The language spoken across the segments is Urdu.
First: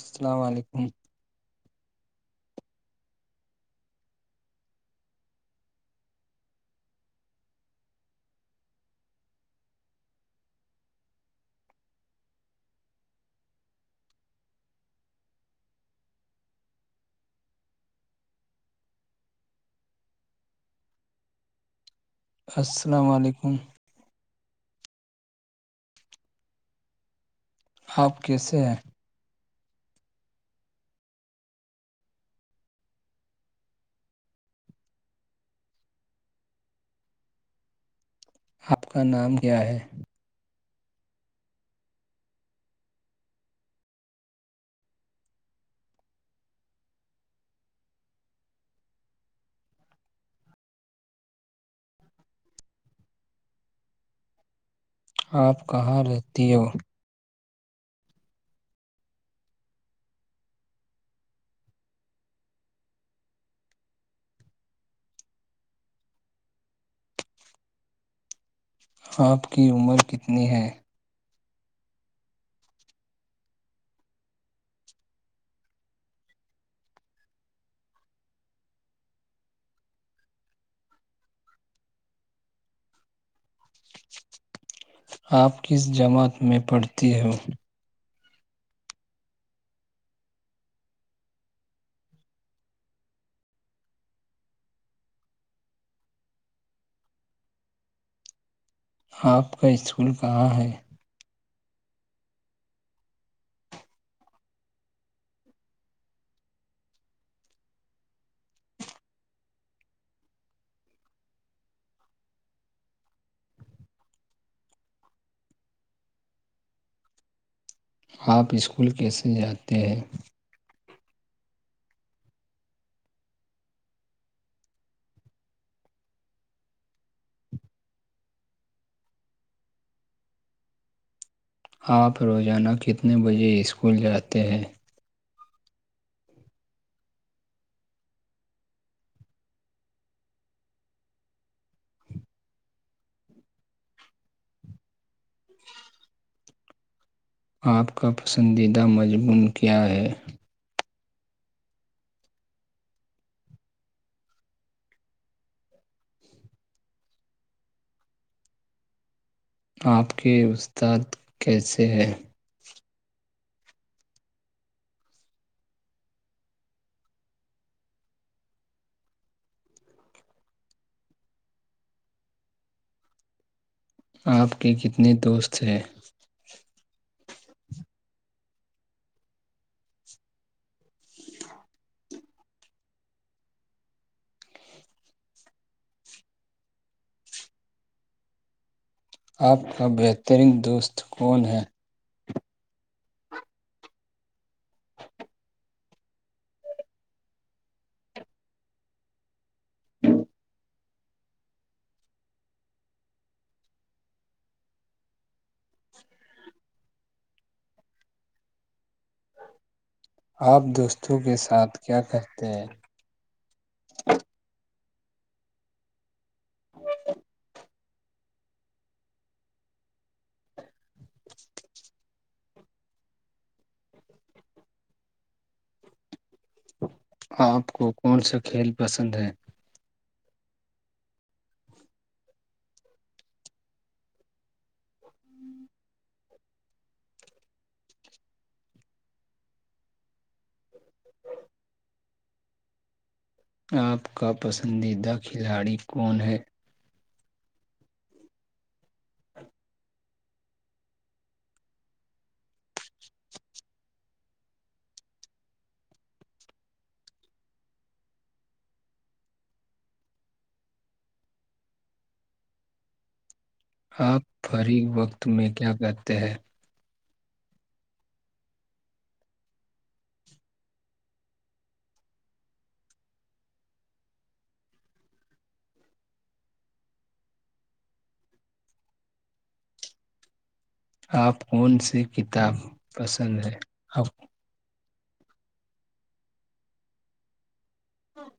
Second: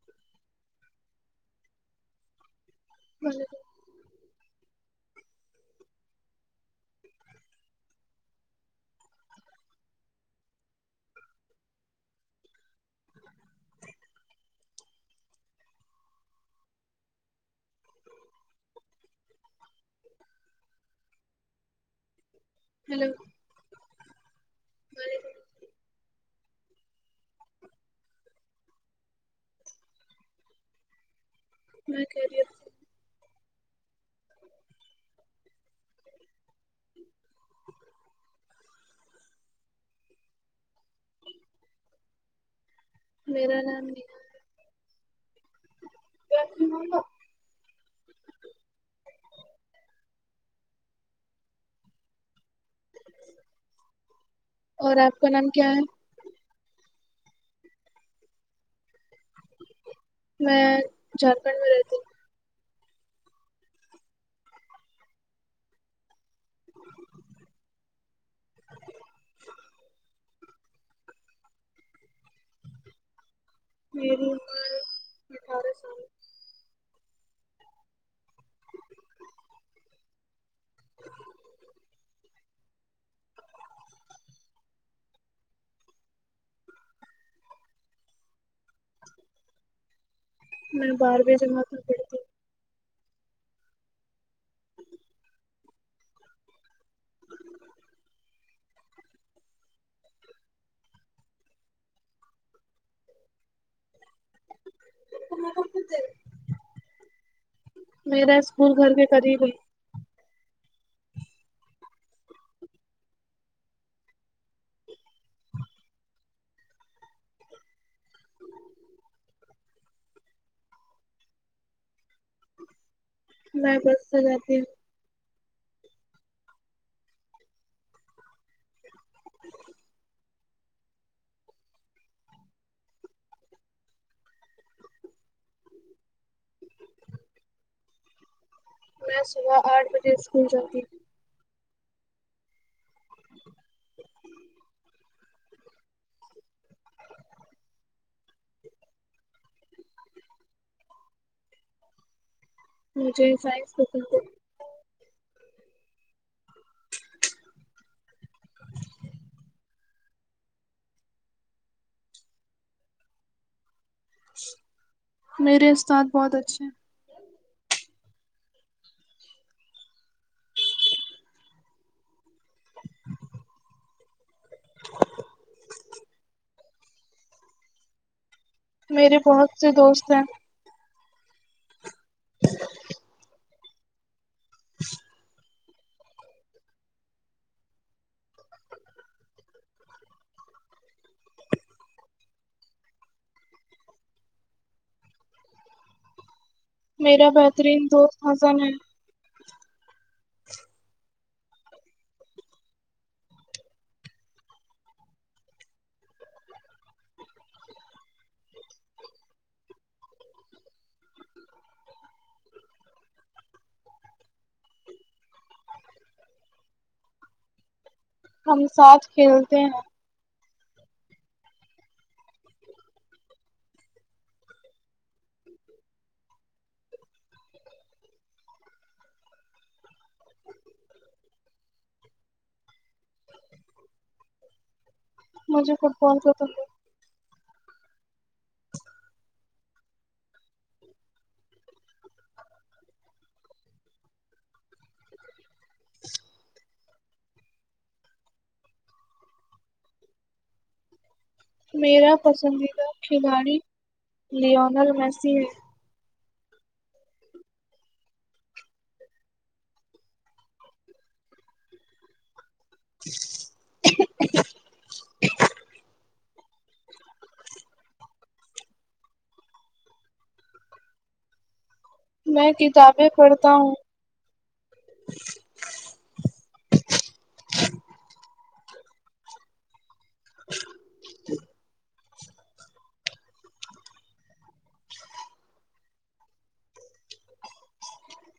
السلام علیکم ہی السلام علیکم ج آپ کیسے ہیں میں کہہ رہی ہوں آپ کا نام کیا ہے میرا نام ا اور آپ کا نام آپ کیا ہے کہاں لیتی ہو میں جھارکھنڈ میں رہتی ہ آپ کی عمر کتنی ہے م بٹار س آپ کس جماعت میں پڑھتی ہو میں بارہویں جمع کر پڑتی ہ آپ کا اسکول کہاں ہے میرا اسکول گھر کے قریب آپ اسکول کیسے جاتے ہیں ب بستے جاتے آپ روزانہ کتنے بجے اسکول جاتے ہیں میں صبح آٹھ بجے اسکول جاتی ہوں [inaudible] آپ کا پسندیدہ مضمون کیا ہے مجھے سائز پسند آپ کے استاد کیسے ہیں میرے استاد بہت اچھے ہیں آپ کے کتنے دوست ہیں میرے بہت سے دوست ہیں [inaudible] آپ کا بہترین دوست کون ہے میرا بہترین دوست ہزن ہے آپ دوستوں کے ساتھ کیا کرتے ہیں ہ ہم ساتھ کھیلتے ہیں آپ کو کون سا کھیل پسند ہے مجھے فٹ بال خ ج آپ کا پسندیدہ کھلاڑی کون ہے میرا پسندیدہ کھلاڑی لیونل میسی ہے جی آپ فریغ وقت میں کیا کہتے ہیں میں کتابیں پڑھتا ہوں [inaudible] [inaudible] آپ کون سی کتاب پسند ہے آ ہاں [inaudible]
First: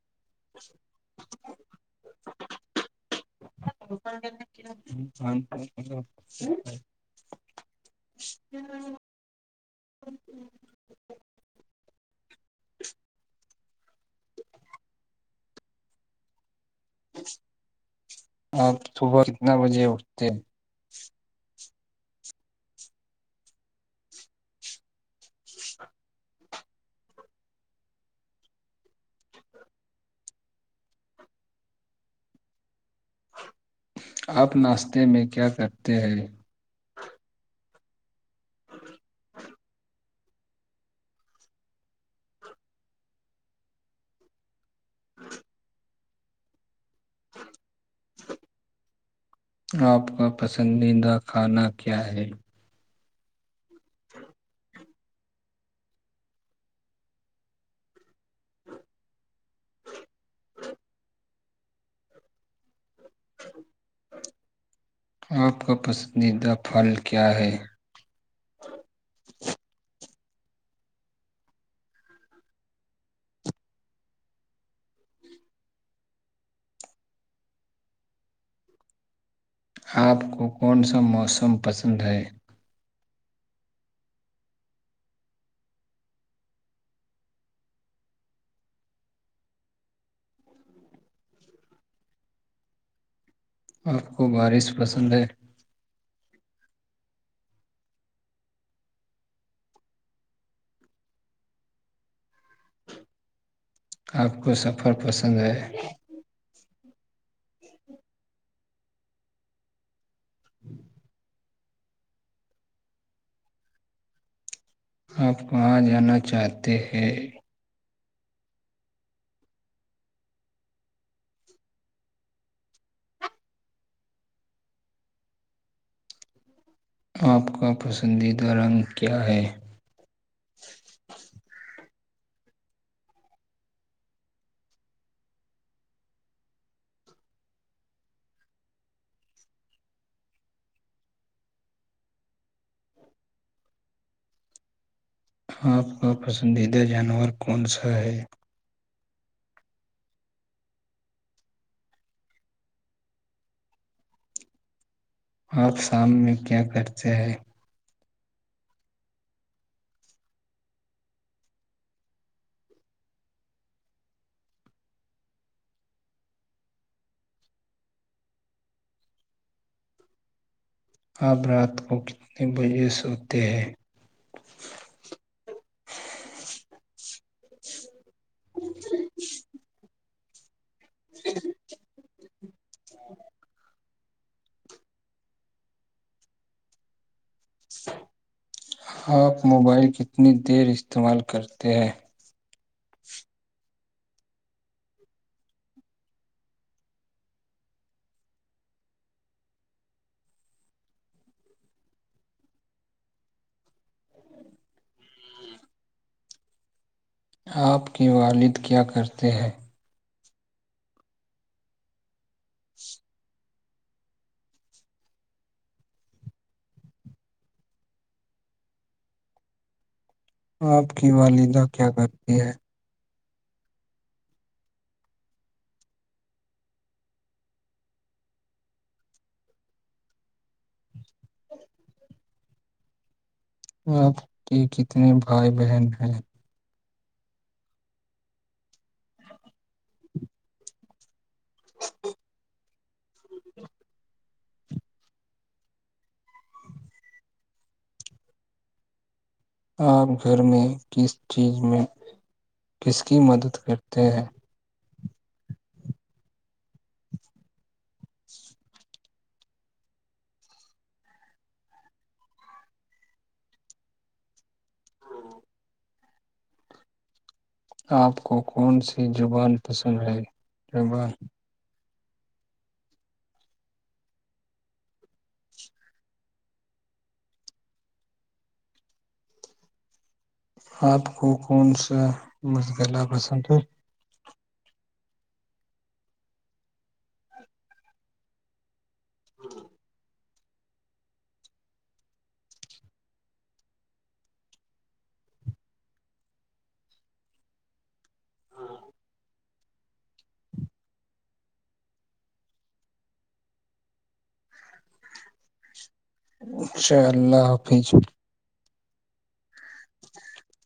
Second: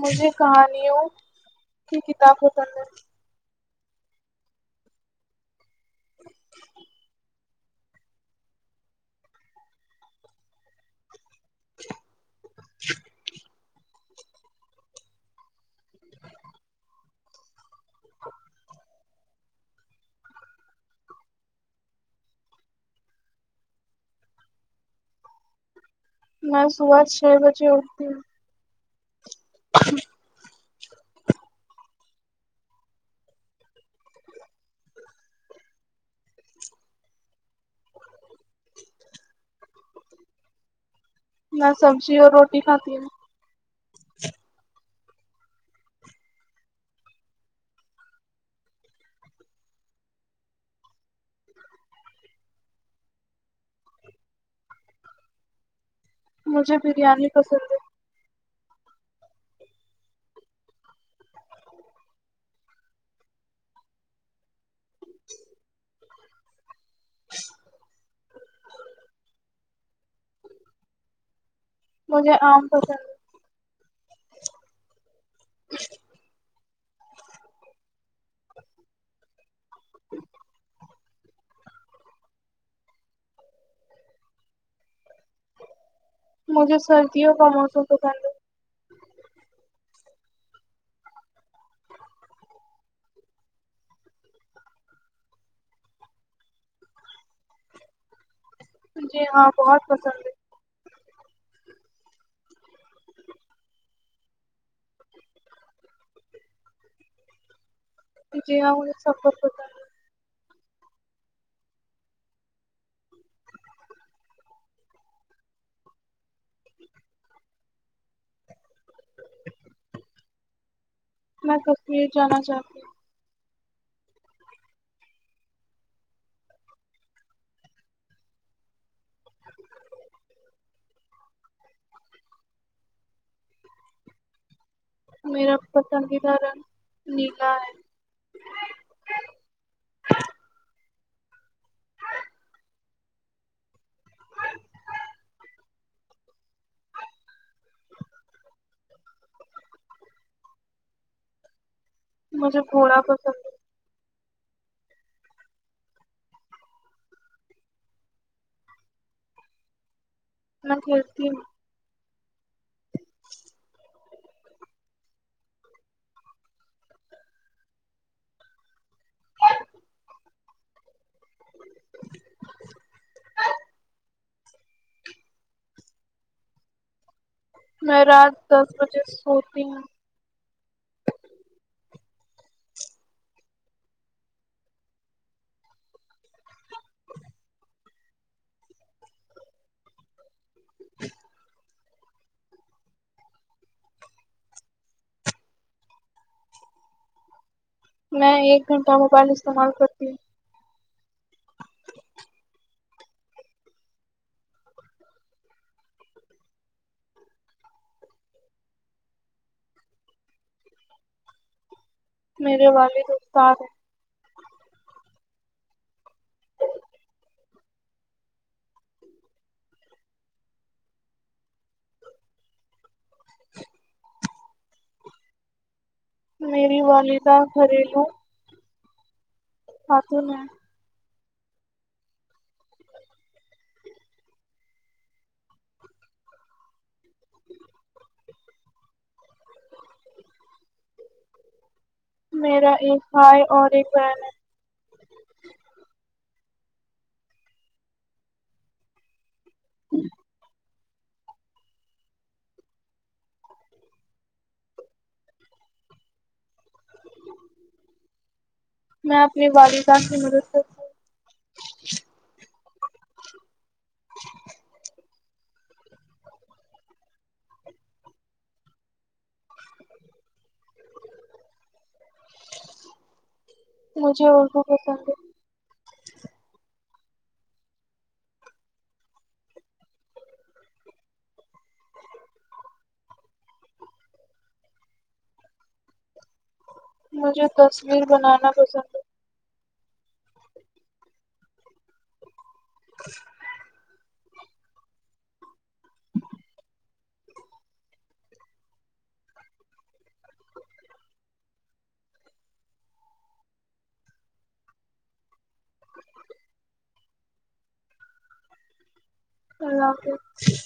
مجھے کہانیوں کی کتاب پسند ہے [inaudible] ہ [inaudible] آپ صبح کتنا بجے اٹھتے ہیں میں صبح چھ بجے اٹھتی ہوں [inaudible] آپ ناشتے میں کیا کرتے ہیں میں سبزی اور روٹی کھاتی ہوں ہاں [inaudible] آپ کا پسندیدہ کھانا کیا ہے مجھے بریانی پسند ہے آپ کا پسندیدہ پھل کیا ہے مجھے آم پسند [inaudible] آپ کو کون سا موسم پسند ہے مجھے سردیوں کا موسم توسند آپ کو بارش پسند ہے جی ہاں بہت پسند ہے آپ کو سفر پسند ہے جے ہ سفر کرتا ہ ج آپ کہاں جانا چاہتے ہیں میں کشمیر جانا چاہتی ہوں آپ کا پسندیدہ رنگ کیا ہے میرا پسندیدہ رنگ نیلا ہے آپ کا پسندیدہ جانور کون سا ہے مجھے گھوڑا پسند ہے آپ شام میں کیا کرتے ہیں میں کھیلتی ہوں آب رات کو کتنے بجے سوتے ہیں میں رات دس بجے سوتی ہوں [inaudible] آپ موبائل کتنی دیر استعمال کرتے ہیں میں ایک گھنٹہ موبائل استعمال کرتی ہوں آپ کے والد کیا کرتے ہیں میرے والد دوستتاار ہیں آپ کی والدہ کیا کرتی ہے میری والدہ گھریلو آات ہیں آپ کے کتنے بھائی بہن ہیںن میرا ایک بھائی اور ایک بہن ہے آپ گھر میں کس چیز میں کس کی مدد کرتے ہیں [inaudible] میں اپنے والدان کی مدد کرتی آپ کو کون سی زبان پسند ہے زبان مجھے ا کو بے آپ کو کون سا مشغلہ پسند ہے مجھے تصویر بنانا پسند ہے [inaudible] [inaudible] اچھا اللہ حافظ اللہ حافظ